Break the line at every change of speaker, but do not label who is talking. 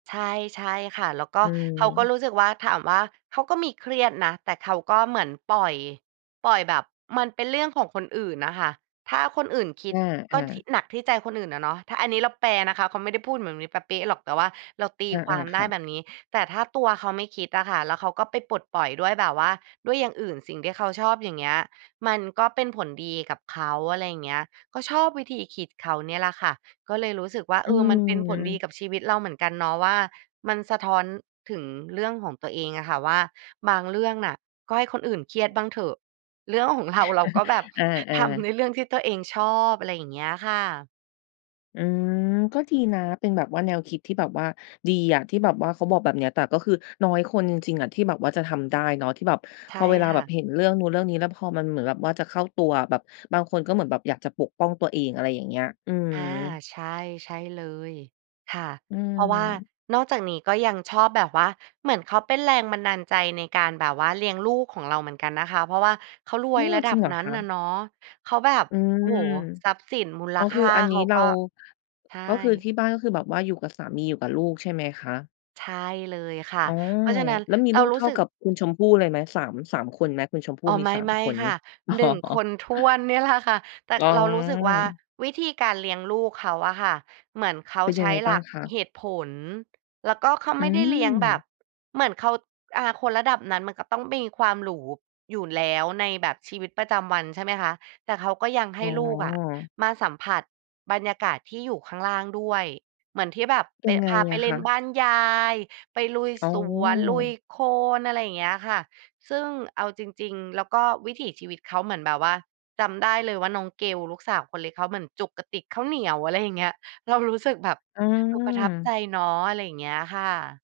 ใช่ ๆ ค่ะ แล้วก
อ
็
ื
เขาก
ม
็รู้สึกว่า ถามว่าเขาก็มีเครียดนะ แต่เขาก็เหมือนปล่อย ปล่อยแบบมันเป็นเรื่องของคนอื่นน่ะค่ะ ถ้าคนอื่นคิด
อ
ก็
า
ที่
ๆ
หนักที่ใจคนอื่นอะเนาะ ถ้าอันนี้เราแปลนะคะ เขาไม่ได้พูดเหมือนแบบนี้เป๊ะ ๆ หรอก แต่ว่าเราตี
อา
ความ
ๆ
ไ
ค
ด้
่ะ
แบบนี้ แต่ถ้าตัวเขาไม่คิดอะค่ะ แล้วเขาก็ไปปลดปล่อยด้วยแบบว่า ด้วยอย่างอื่น สิ่งที่เขาชอบ อย่างเงี้ย มันก็เป็นผลดีกับเขา อะไรอย่างเงี้ย ก็ชอบวิธีคิดเขาเนี่ยแหละค่ะ ก็เลยรู้สึกว่า
อ
เ
ื
ออ มันเป็นผลดี
ม
กับชีวิตเราเหมือนกันเนาะว่า มันสะท้อนถึงเรื่องของตัวเองอะค่ะว่า บางเรื่องน่ะก็ให้คนอื่นเครียดบ้างเถอะ เรื่องของ เรา เราก็แบบ
เออ
ทำใ
ๆ
นเรื่องที่ตัวเอง ชอบ อะไรอย่างเงี้ยค่ะ
อืม ก็ดีนะเป็นแบบว่าแนวคิดที่แบบว่าดีอะ ที่แบบว่าเขาบอกแบบเนี้ย แต่ก็คือน้อยคนจริง ๆ อะที่แบบว่าจะทำได้เนาะ ที่แบบ
ใช
พ
่
อเวลา
ค
แบ
่
บ
ะ
เห็นเรื่องนู้นเรื่องนี้ แล้วพอมันเหมือนแบบว่าจะเข้าตัว แบบบางคนก็เหมือนแบบอยากจะปกป้องตัวเอง อะไรอย่างเงี้ย อืม
อา ใช่ ใช่เลย ค่ะ
อื
เพราะว่า
ม
นอกจากนี้ก็ยังชอบแบบว่า เหมือนเขาเป็นแรงบันดาลใจในการแบบว่าเลี้ยงลูกของเราเหมือนกันนะคะ เพราะว่าเขาร
อ
ว
ื
ย
ม
ระด
จ
ั
ริ
บ
งเหรอ
นั้
ค
น
ะ?
น่ะเนาะ เขาแบบ
อื
โอ้โ
ม
ฮ ทรัพย์สินมูล
อ๋อ
ค
คื
่
อ
า
อันน
เ
ี
ข
้
า
เร
ก
า
็ ใช่
ก็คือที่บ้าน ก็คือแบบว่าอยู่กับสามี อยู่กับลูกใช่ไหมคะ?
ใช่เลยค่ะ
อ๋อ
เพราะฉะนั้น
แล้วมี
เร
ล
า
ูก
ร
เ
ู
ท
้
่า
สึก
กับคุณชมพู่เลยไหม 3 3 คนไหม คุณชมพู่
อ๋อ
มี
ไ
3
ม่
คนใ
ๆ
ช
ค
่ไ
่
หม?
ะ
อ๋อ
1 คนถ้วนเนี่ยแหละค่ะ แต่
อ๋
เรารู้สึกว่า
อ
วิธีการเลี้ยงลูกเขาอะค่ะ เหมือนเขา
เป็น
ใ
ยั
ช
งไ
้
ง
ห
บ
ล
้า
ั
ง
ก
คะ?
เหตุผล แล้วก็เขา
อื
ไม่ได้เลี้ยงแบบ
ม
เหมือนเขา อ่า คนระดับนั้น มันก็ต้องมีความหรูอยู่แล้วในแบบชีวิตประจำวัน ใช่ไหมคะ แต่เขาก็ยังใ
อ
ห
๋
้ลูกอะ
อ
มาสัมผัสบรรยากาศที่อยู่ข้างล่างด้วย เหมือนที่แบบไป
ยังไง
พาไป
อะ
เล
ค
่นบ
ะ?
้านยาย ไปลุย
อ๋อ
สวน ลุยโคลน อะไรอย่างเงี้ยค่ะ ซึ่งเอาจริง ๆ แล้วก็วิถีชีวิตเขาเหมือนแบบว่า จำได้เลยว่า น้องเกลลูกสาวคนเล็กเขาเหมือนจกกระติกข้าวเหนียว อะไรอย่างเงี้ย เรารู้สึกแบบ
อื
เออ ประทับใจ
ม
เนาะ อะไรอย่างเงี้ยค่ะ